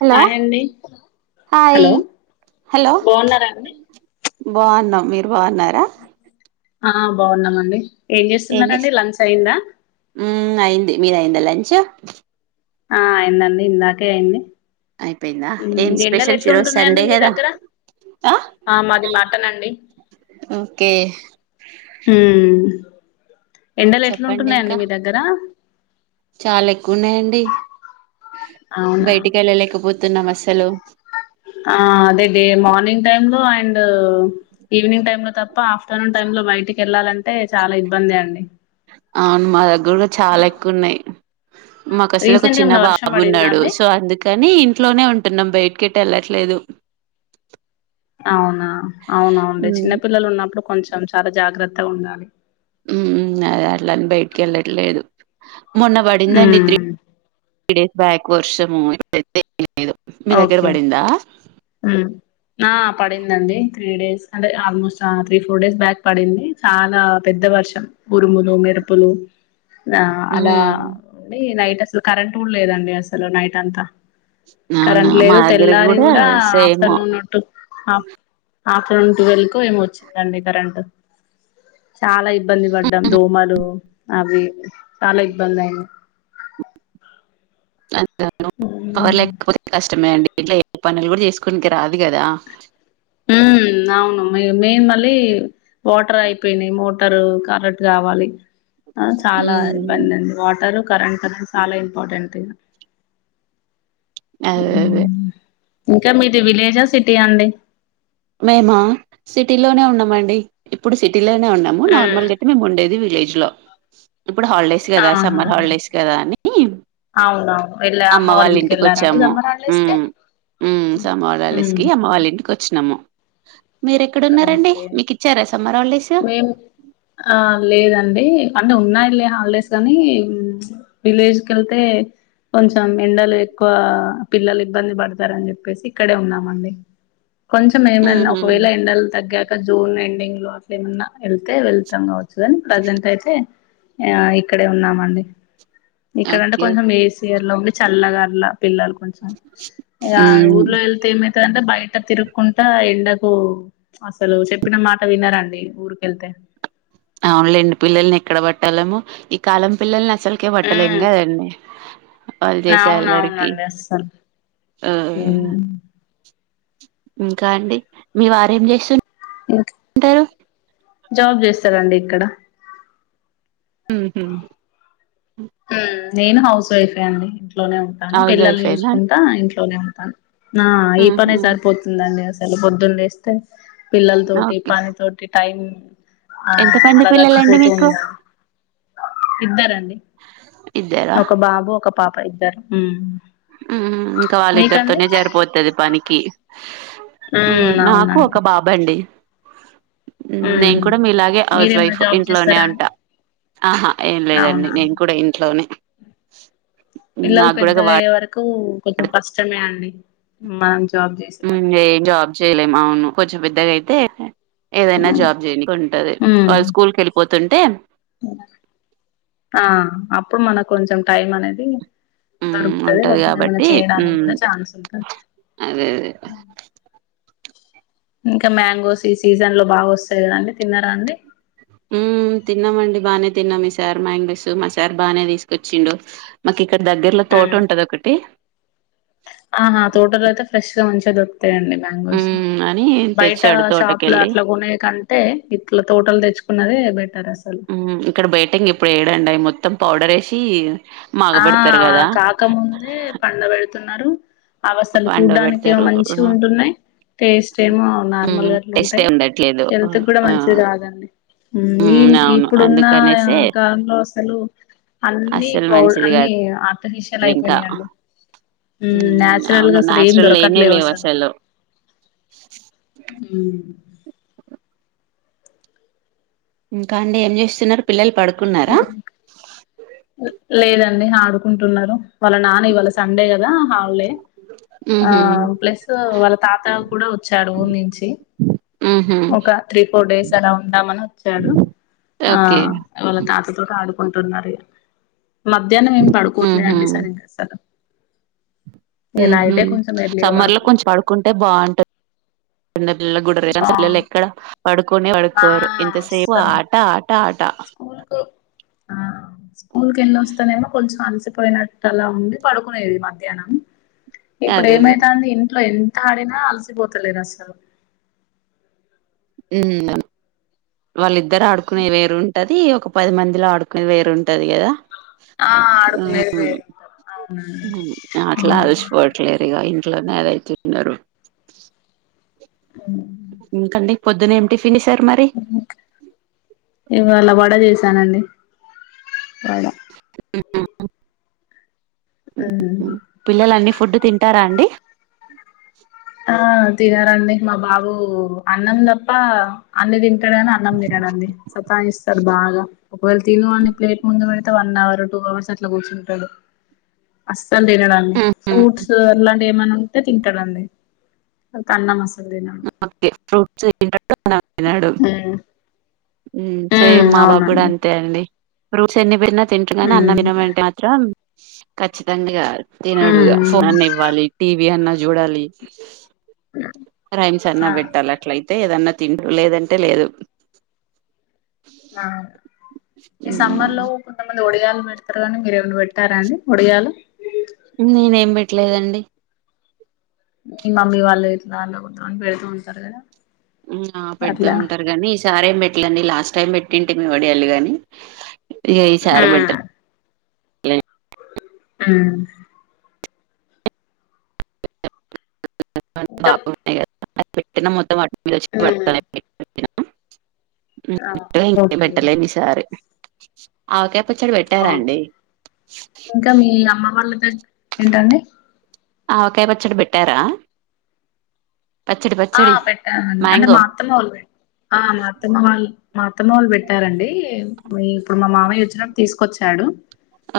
Hello hi అండి hi hello hello బాగున్నారా అండి బాగున్నాం మీరు బగున్నారా ఆ బాగున్నామండి ఏం ఎమ్ చేస్తున్నారండి చేస్తూ లంచ్ అయిందా హ్మ్ అయింది మీది అయిందా లంచ్ అచ్చ ఆ అయిందండి ఇందాకే అయింది అయిపోయిందా ఏం ఎండలు స్పెషల్స్ ఈరోజు ఎట్లుంటున్నాయండి సండే మీ కదా దగ్గర ఆ మాది మాటన్ అండి ఓకే ఎండలు చెప్పండి ఎట్లుంటున్నాయండి ఇంకా మీ దగ్గర చాలా ఎక్కువన్నాయంండి అవునా వెళ్ళలేకపోతున్నాం అసలు ఆ అదే మ మార్నింగ్ టై లో అండ్ ఈవినింగ్ టై లో తప్ప ఆఫ్టర్నూన్ టై లో బయటికి వెళ్లాలంటే చాలా ఇబ్బంది అండి అవును మా దగ్గర కూడా చాలా ఎక్కువు న్నాయి మాకు అసలు ఒక రీసెంట్ గా చిన్న ఏమన్నా వర్షం బాబు పడిందా ఉన్నాడు అండి సో అందుకని ఇంట్లోనే ఉంటున్నాం బయట ఎటు వెళ్ళట్లేదు అవునా అవుఅవునండీ మ్మ్ చిన్నపిల్లలు ఉన్నప్పుడు కొంచెం కొంచం చాలా జాగ్రత్తగా ఉండాలి హ్మ్ హ్మ్ అద అలాని బయటికి వెళ్ళట్లేదు మొన్న పడిందండి త్రి ఉమ్ తీ డేస్ బ్యాక్ వర్షము ఇతే లేదు మీ దగ్గర ఓకే పడిందా ఉమ్ ఆ పడిందండి త్రీ డేస్ అంటే almost three four days back పడింది చాలా పెద్ద వర్షం ఉరుములు మెరుపులు అలా హ్మ్ అండి నైట్ అసలు కరెంట్ కూడా లేదండి అసలు నైట్ అంతా అవునా కరెంట్ మా లేదు దగ్గర తెల్లారి కూడా సేమ్ ఆఫ్టర్నూన్టుఫ ఆఫ్టర్నూన్ ట్వెల్వ్ కు ఏమో వచ్చిందండి కరెంట్ చాలా ఇబ్బంది పడ్డాం దోమలు అవి చాలా ఇబ్బంది అయింది [inaudible] ఉమ్ పవర్లేకపోతే కష్టమే అండి ఇట్లా ఏ పనులు కూడా చేసుకుడానికి రాదు కదా హ్మ్ అవును మెయిన్ మళ్ళీ వాటర్ అయిపోయినాయి మోటారు కరెట్ కావాలి చాలా హ్మ్ ఇబ్బంది అండి వాటరు కరెంట్ అది చాలా ఇంపార్టెంట్ థింగ్ అదే అదే ఇంకా మీది విలేజా సిటీ అండి మేమ సిటీ లోనే ఉన్నామ అండి ఇప్పుడు సిటీ లనే ఉన్నాము ఉమ్. నార్మల్గా అతే మేము ఉండేది వీల జ్లో ఇప్పుడు హాలిడేస్ గదా ఆహా సమ్మర్ హాలిడేస్ గదా అని అవునవును వెళ్ళ అమ్మ వాళ్ళ ఇంటికి వెళ్ళారండి వచ్చాము సమ్మర్ హాలిడేస్ కి ఉమ్ ఉమ్ సమ్మర్ ఉమ్. హాలిడేస్కి అమ్మ వాళ్ళ ఇంటికి వచ్చినాము. సు ఓకే హాలిడేస్? మేము ఆ లేదండి అంటే ఉన్నాయి వెళ్ హాలిడేస్ అని విలేజ్ క వెళ్తే కొంచెం ఎండలు ఎక్కువ పిల్లలు ఇబ్బంది పడతారని చెప్పేసి ఇక్కడే ఉన్నామండి కొంచెం హ్మ్ ఏమన్నా హు ఒకవేళ ఎండల్ తగ్గాక జోరు న ఎండింగ్ లో అట్ ఏమన్నా వెళ్తే వెళ్తాము ప్రెజెంట్ అయితే అ ఇక్కడే ఉన్నామండి ఇక్కడంటే ఓకే కొంచెం ఏసి డి చల్లగార్లా పిల్లలు కొంచెం ఆ హ్మ్ ఊర్లో వెళ్తే మ అంటే బయట తిరుక్కుంటా ఎండకు అసలు చెప్పిన మాట వినరండి ఊరికెళ్తే అవునులేండి పిల్లల్ని ఎక్కడ పట్టాలము ఈ కాలం పిల్లల్ని సల్ కె పట్టలేము కదండి వాళ్ళు చేసే అవున అల్లరికి అవునండి అసలు ఆ ఇంకా అండి మీ వారేం చేస్తు ఇంకా టారు జాబ్ చేస్తారంండి ఇక్కడ ఊహు నేను హౌస్ వైఫె అండి ఇంట్లోనే ఉంటాను హౌస్ పిల్లని వైఫేనా చూసుకుంటా ఇంట్ ఇంట్లోనే ఉంటాను ఆ ఈ ఊహూ పనే సరిపోతుందండి అ లు పొద్దున్న లేస్తే పిల్లల తోటి పని తోటి టైం ఆ ఎంత మంది అలా పిల్లలండి గడిచిపోతూ మీకు ఉందండి ఇద్దరండి ఇద్దరా [unintelligible] ఒక బాబు ఒక పాప ఇద్ రూ ఇంకా వాళ్ళిద్దరితోనే సరిపోతుది పనికి ఉమ్ నాకు ఒక అవునండి బాబ్ అండి ఉమ్ నేను కూడా మీలాగే ఓకే హౌస్ మీరేమైనా వైఫ్ జాబ్ ఇంట్లోనే చేస్తారా ఉంట అండి ఆహా ఏం లేదండి అవునా అండి నేను కూడా ఇంట్లోనే [unintelligible] పిల్లలు నాకు కూడా వాడు పెద్దగయ్యే వరకు కొంచెం కష్టమే అండి మన ఏం జాబ్ చేయలేం అవును కొంచెం పెద్దగా అయితే ఏదైనా జాబ్ చేయనికి ఉంటది ఉమ్ వాళ్ళు స్కూల్ కి వెళ్ళిపో తుంటే ఆ అప్పుడు మన కొంచెం టైం అనేది హ్మ్. దొరుకుతుంది ఉంటది కొంచెం ఏమైనా గాబట్టి చేయడానికి హ్మ్. కూడా ఛాన్స్ ఉంటంది అదే అదే. ఇంకా మ్యాంగోస్ ఈ సీజన్ లో బాగా వస్తాయి కదండి తిన్నారా అండి తిన్నామండి బాగానే తిన్నాం ఈ సార్ మాంగోస్ మా సార్ బానే తీసుకొచ్చిండు మాకి ఇక్కడ దగ్గరలో తోట ఉంటది ఒకటి ఆా తోటలో అైయితే ఫ్రెష్గా మంచిగా దొరుకు తాయి అండి మ్యాంగోస్ హ్మ్. అని బయట తెచ్చాడు షాప్ లో తోటకెళ్ళి. అట్లా కొనేకి అంటే ఇట్లా తోటలు తెచ్చు న్నదిే బ ఇక్కడ బయటికి ఇప్పుడు ఏడంండియి మొత్తం త్తం పౌడర్ వేసి ఆ కాక ముందు పండ బెడ్ తున్నారు అవసలు చూడ్డానికి ఏమో పండబెడతారు. మంచి ఉంటున్నాయి టేస్ట్ ఏమో నార్మల్ హ్మ్. గ అట్లు టేస్టే ఉంటాయి ఉండట్లేదు. హెల్త్ కూడా ఆ! మంచిది కాదండి మేమ్ ఉమ్ అవును ఇప్పుడున్న అందుకనేసే [unintelligible] అస్సలు అన్ని అస్సలు ఫుడ్ మంచిది అన్ని కాదు ఆర్టిఫిషియల్ ఇంకా అయిపోయినాయి అండి ఉమ్ నయాచురల్గా అవును అసలు ఏం నాచురల్ లేనే దొరకట్లేవు లేవు అసలు ఉమ్ ఇంకా అండి ఏం చేస్తున్నారు పిల్లలు పడుకున్నారా లేదా లేదు ఆడుకుంటున్నారు వాళ్ళ నాన్న వాళ్ళ సండే కదా హాలిడే. ఆ ఉహు ప్లస్ వాళ్ళ తాత కూడా వచ్చాడు ఊరి నుంచి ఉహు ఒక త్రీ, ఫోర్ డేస్ అలా ఉందామని వచ్చాడు. ఆ ఓకే వాళ్ళ తాతతో ఆడుకుంటున్నారు ఇగ మధ్యాహ్నం ఏం పడుకోవట్లేదండి సరిగ్గా అస్సలు హ్మ్ హు కొంచెం ఎర్లీగా సమ్మర్ లో కొంచెం పడుకుంటున్నారు పడుకుంటే బాగుంటుంది. చిన్నపిల్లలు కూడా రెస్ట్ [inaudible] బాగుంది ఎక్కడ పడుకొనే ఆ పడుకోరు ఎంతసేపు అస్సలు ఆట ఆట ఆట స్కూల్ కు ఆ స్కూల్ కి ఎళ్ళోస్తేనేమో కొంచెం అలసిపోయినట్టు అలా ఉండి పడుకునేది మధ్యాహ్నం. ఇప్పుడు అదే అదే ఏమైతాంది ఇం ట్ల ఎంత ఆడినా అలసిపోతలేరు అస్సలు మ్మ్ వాళ్ ద్దరు ఆడుకునే వేరు ఉంటది ఒక పది మందిలో ఆడుకుని వేరుంటది కదా. ఆ ఆడుకునేది మ్మ్‌ వేరు అవునండి మ్మ్ అట్లా అలిసిపోవట్లేరు ఇగ ఇం ట్లనే అదే చెప్పినరు ఇంక అండి పొద్దున్న ఏం టిఫ్ ఇవాళ వడ చేస్ తానండి ఉమ్ [inaudible] పిల్లలన్నీ ఫుడ్ తింటారా అండి? ఆ తినారండి మా బాబు అన్నం తప్ప అన్ని తిం టడు కాని అన్నం తినడండి సతాయిస్తడు బాగా. ఒకవేళ తిను అని ప్లేట్ ముందు పెడితే వన్ అవర్, టూ అవర్స్ అట్లా కూర్చుంటడు. అస్ స్సలు తినడు అండి హుహు. ఫ్రూట్స్ అలాం ఏమన్న ఉంటే తింటడండి. ఇంకన్నామస్ [inaudible] తినడు ఉమ్ మ్మ్ సేమ్ ఉమ్ మా బాబు కూడా అవునండి అంతే అండి. ఫ్రూట్స్ ఎన్ని పెట్టినా తింటరు గానీ, అన్నం ఉమ్ తినమంటే మాత్రం ఖచ్చితంగా రారు తినడు ఇగ ఫోన్ ఉమ్ అన్నా ఇవ్వాలి, టీవీ అన్నా చూడాలి. [inaudible] ఆ రైమ్స్ అన్నా పెట్టాలి అట్లయితే ఏదన్నా తింట లేదంటే లేదు అ ఈ సమ్మర్ హ్మ్. లో కొంతమంది ఒడియలు పెడతారు కానీ మీరురేమని పెట్టారండి ఒడియ లు నేనేం పెట్టలేదండి ఈ మమ్మీ వాళ్ళు ఇట్లా అళద్దామని పెడుతూ ఉంటారు కదా ఆ పెతూ అట్లా ఉంటారు కాగానీ ఈ సార ఏం పెట్టలేండి లాస్ట్ టైం పెట్ ఇంటికి మే వడయాలి గాని ఎయయి సార్ ఉమ్ బెటలే అలా ఆ [inaudible] ఇంకా అప్పుడు పెటిన మొత్తం [unintelligible] ఆ ఓకే పెట్టలే ఈసారి అవుకే ప్పచ్చడి పెట్టారా ఓకే అండి ఇంకా మీ అమ్మ వాళ్ళ ఏంటండి ఆవకాయ పచ్చడి పెట్టారా పచ్చడి ఆ పచ్చడి పెట్టానండి అంటే మ్యాంగో మా అత్తమ్మవాలు ఆ మాతమ్మల్ అత్తమ్మవాళ్ళు పెట్టారండి ఇప్పుడు మా మామయ్య వచ్చినప్పుడు తీసుకొచ్చాడు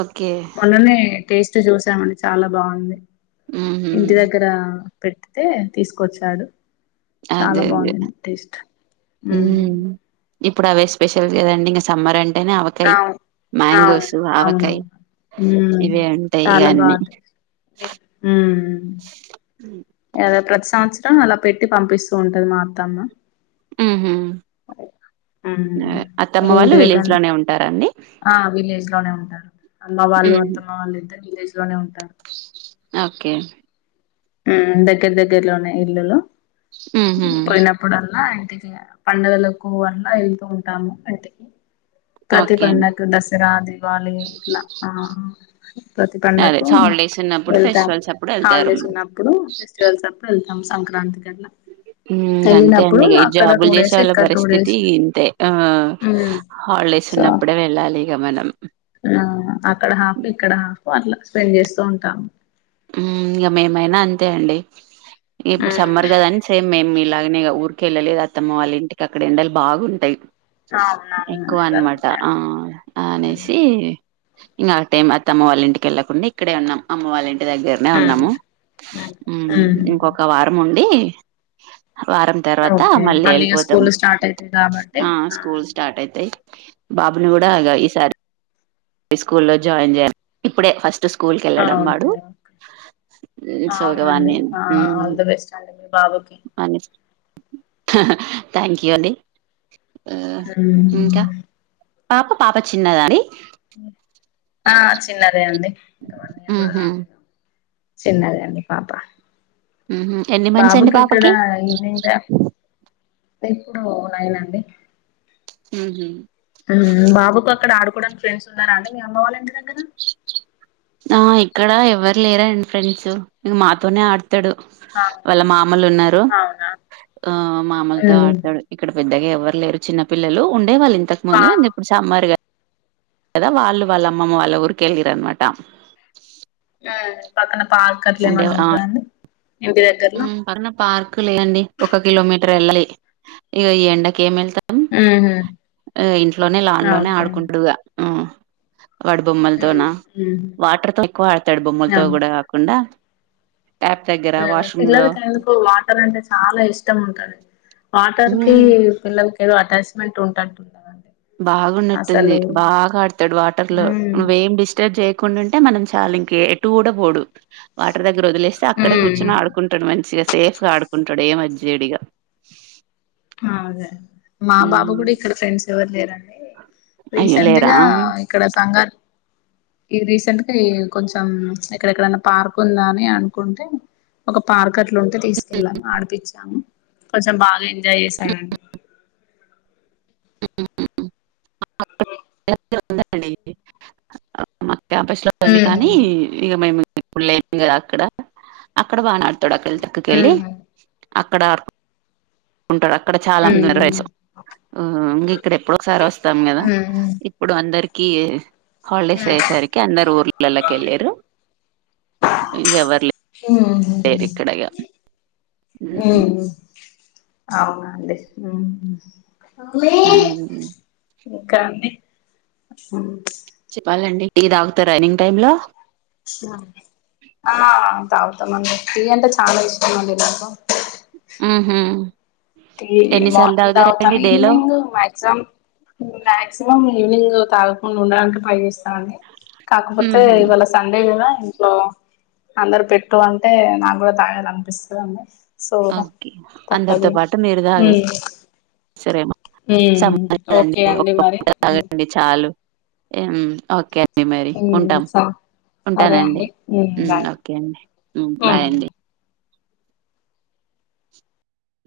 ఓకే మొన్ననే టేస్ట్ చూసామండి చాలా బాగుంది ఉహు ఇంటి దగ్గర పెట్తే తీసుకొచ్చాడు చాలా అదే అదే బాగుందింది అండి టేస్ట్ ఉమ్ ఇప్పుడు అవే స్పెషల్ చేయండి ఇంకా సమ్మర్ అండి ఆవు అవు అవును ఆవకాయ్ ఇవే ఉంటాయి ఇగ చాలా అన్నీ బాగు ఏదా ప్రతి సంవత్సరం అలా పెట్టి పంపిస్తూ ఉంటది మాత్తమ్మ ఆహా వాళ్ళు ఏంటి దగగ విలేజ్ లోనే ఉంటారా అండి ఆ విలేజ్ లోనే ఉంటారు అమ్మ వాళ్ళు ఉహు అత్తమ్మ వాళ్ళు ఎంత నీర లోనే ఉంట ఓకేండి దగ్గర దగ్గరలోనే ఇల్లులో ఉహు పోయినప్పుడల్లా సిగ పండుగలకు అన్న వెళ్తూ ఉంటాము అంత ప్రతి ఓకే అండి పండకు దసరా దివాలి ఇలా ఆ ప్రతి అదే పండకు హాలిడేస్ ఉన్నప్పుడు యెళ్తాం ఫెస్టివల్స్ అప్పుడు వెళ్తారు హాలిడేస్ ఉమ్ ఉన్న ఫెస్టివెల్స్ అప్పుడెల్ తాం సంక్రాంత మ్ అంతే అండి ఇగ అక్కడ టూ జాబులు చేసే డేస్ వాళ్ళ ఇక్కడ టూ పరిస్థితి డేస్ ఇంతే ఆ ఉమ్ హాలిడేస్ సో ఉన్నప్పుడే వెళ్ళాలి ఇక మనం ఆ అక్కడ హాఫ్ ఇక్కడ హాఫ్ అట్లా స్పెండ్ చేస్తూ ఉంటాము ఇంక మేమైనా అంతే అండి ఇప్పుడు సమ్మర్ గదా అని సేమ్ మేమ్ మీ ఇలాగనే ఊరికెళ్ళలేదు అత్తమ్మ వాళ్ళ ఇంటికి అక్కడ ఎండలు బాగుంటాయి అవునవును ఎక్కువ అందరూ అన్నమాట ఆ ఉంటారు అనేసి ఇంగ టైం అత్తమ్మ వాళ్ళంటికి వెళ్లకుకుండా ఇక్కడ ఉం అమ్మ వాళ్ళ ఇంటికి టి దగ్గరనే ఉన్నాము ఉహు ఇంకొక వారం వారం తర్వాత ఓకే మళ్ళీ ఇగ యెళ్ళిపోతాం స్కూల్ స్టార్ట్ అయితాయి కాబట్టి ఆ స్కూల్ స్టార్ట్ అయితాయి బాబును గూడ ఇగ ఈ సారి హై స్కూల్లో జాయిన్ జెయాలి ఇప్పుడే ఫస్ట్ స్కూల్ క వెళ్ళడం వాడు ఓకే ఓకే అవునండి సోగవాన్ని ఆ ఆల్ ద బెస్ట్ అండి మీ బాబుకి అనిస్ థ్యాంక్ యూ అండి ఆ ఉమ్ ఇంకా పాప పాప చిన్నదాని ఆ చిన్న దే అండి ఇంకా వన్ ఇయర్ కూడా ఊహు చిన్నదే అండి పాప ఊహు ఎన్ని మన్త్స్ అండి బాబుకి ఇక్కడ పాపకి ఈవినింగ్ టైం ఇప్పుడు నయినండి ఊహు బాబుకు అక్కడ ఆడుకోవడానికి ఫ్రెండ్స్ ఉన్నారా అండి మీ అమ్మ వాళ్ళ ఎంటి దగ్గర ఆ ఇక్కడ ఎవ్వరు లేరండి ఫ్రెండ్స్ మాతోనే ఆడుత తడు అవును వాళ్ళ మామలున్నారు అవునా ఆ మామలుతో ఉమ్ ఆడతాడు ఇక్కడ పెద్దగా ఎవ వరు లేరు చిన్న పిల్లలు ఉన్ [inaudible] వాళ్ళింతకు ముందు పార్క్ ఇప్పుడు సామ్మర్గా కదా వాళ్ళు వాళ్ళమ్మమ్మ వాళ్ళ ఊరికెళ్ళిరనమా ట మ్ పక్కన పార్క్ అట్లేమన్నా ఆ ఉంటదాండి ఇంటి దగ్గర్లో కులేండి ఒక కిలోమీటర్ ఎళ్ళాళ్ళి ఇగ ఈ ఎండకి ఏమెళ్తా ఊహూ ఆ ఇంట్లోనే లాన్ లోనే ఆడుకుంటుడుగా వాడు బొమ్మలతోన ఉమ్ ఉమ్ వాటర్ తో ఎక్కువ ఆడతాడు బొమ్మలతో కూడా కాకుండా ట్యాప్ దగ్గర వాష్రూమ్ లో పిల్లలకెందుకో వాటర్ అంటే చాలా ఇష్టం ఉంటుంది వాటర్ కి పిల్లల్ కి ఏదో అటాచ్మెంట్ ఉంటట్టుంటదండి బాగున్నట్టుంది అసలు బాగా ఆడతాడు వాటర్ లో ఉమ్ నువ్వేం డిస్టర్బ్ చేయ కుండుంటే మనం చాలింక ఎటు కూడా పోడు వాటర్ దగ్గర వొదిలేస్తే అక్కడే కూర్చొని ఉమ్ ఆడుకుంటాడు మంచిగా సేఫ్గా ఆడుకుంటాడు ఏమతిచేయడిగ అ అదే మా బాబు కూడా ఇక్కడ ఫ్రెండ్స్ ఎవరు లేరండి అయ్యో రీసెంట్ లేరా గా ఇక్కడ సంగ ఈ రీసెంట్గా ఈ కొంచెం ఎక్కడెక్కడన్నా పార్క్ ఉందా అని అనుకుంటే ఒక పార్క్ అట్లుంటే తీసుకెళ్ళాము ఆడిపిచ్చాము కొంచెం బాగెం జాయ్ చేశాడండి [unintelligible] ఉందండి [unintelligible] క్యాంపస్ లో ఉంది కానీ ఇగ మేము ఇప్పుడ్ లే [unintelligible] అక్కడ అక్కడ బానే [unintelligible] తొడకెళ్ళి తక్కకెలి అక్కడార్ ఉంటాడక్కడ చాలా [unintelligible] ఇక్కడ ఎప్పుడోసారి వస్తాం కదా ఇప్పుడు అందరి కియె హాలిడేసయ్యేసరికి అందరు ఊర్ల లల్లకెళ్ళేరు ఇ ఎవర్ హ్మ్. [unintelligible] అవునండి ఆ ఇంకా అండి చెప్పాలండి టీ తాగుతారా ఈవినింగ్ టైమ్ లో ఆ తాగుతామండి టీ అంటే చాలా ఇష్టం అండి నాకు హ్మ్ మ్మ్ అది మార్నింగ్ తాగుతాను లో ఈవ్నింగ్ మాక్సిమం మాక్సిమం ఈవినింగ్ తాగకుండా ఉండడానికి ట్రై చేస్తా అండి కాకపోతే ఉహు ఇవాళ సండే కదా ఇంట్లో అందరు పెట్టు అంటే నాకు కూడా తాగాలి అనిపిస్తుందిండి అకే అందరితో పాటు మీరు ఉమ్ తాగేసే సరేమ్ ఉమ్ ఓకే సంబధదండి అండి మరి ఉమ్ ఒప్పుగండి చాలు [inaudible] హ్మ్ ఓకే ఒకే మరీ ఉమ్ ఉంటాం స సరే ఉంటానండి అండి ఉమ్ బాయ్ ఓకే అండి బాయ్ ఉమ్ అండి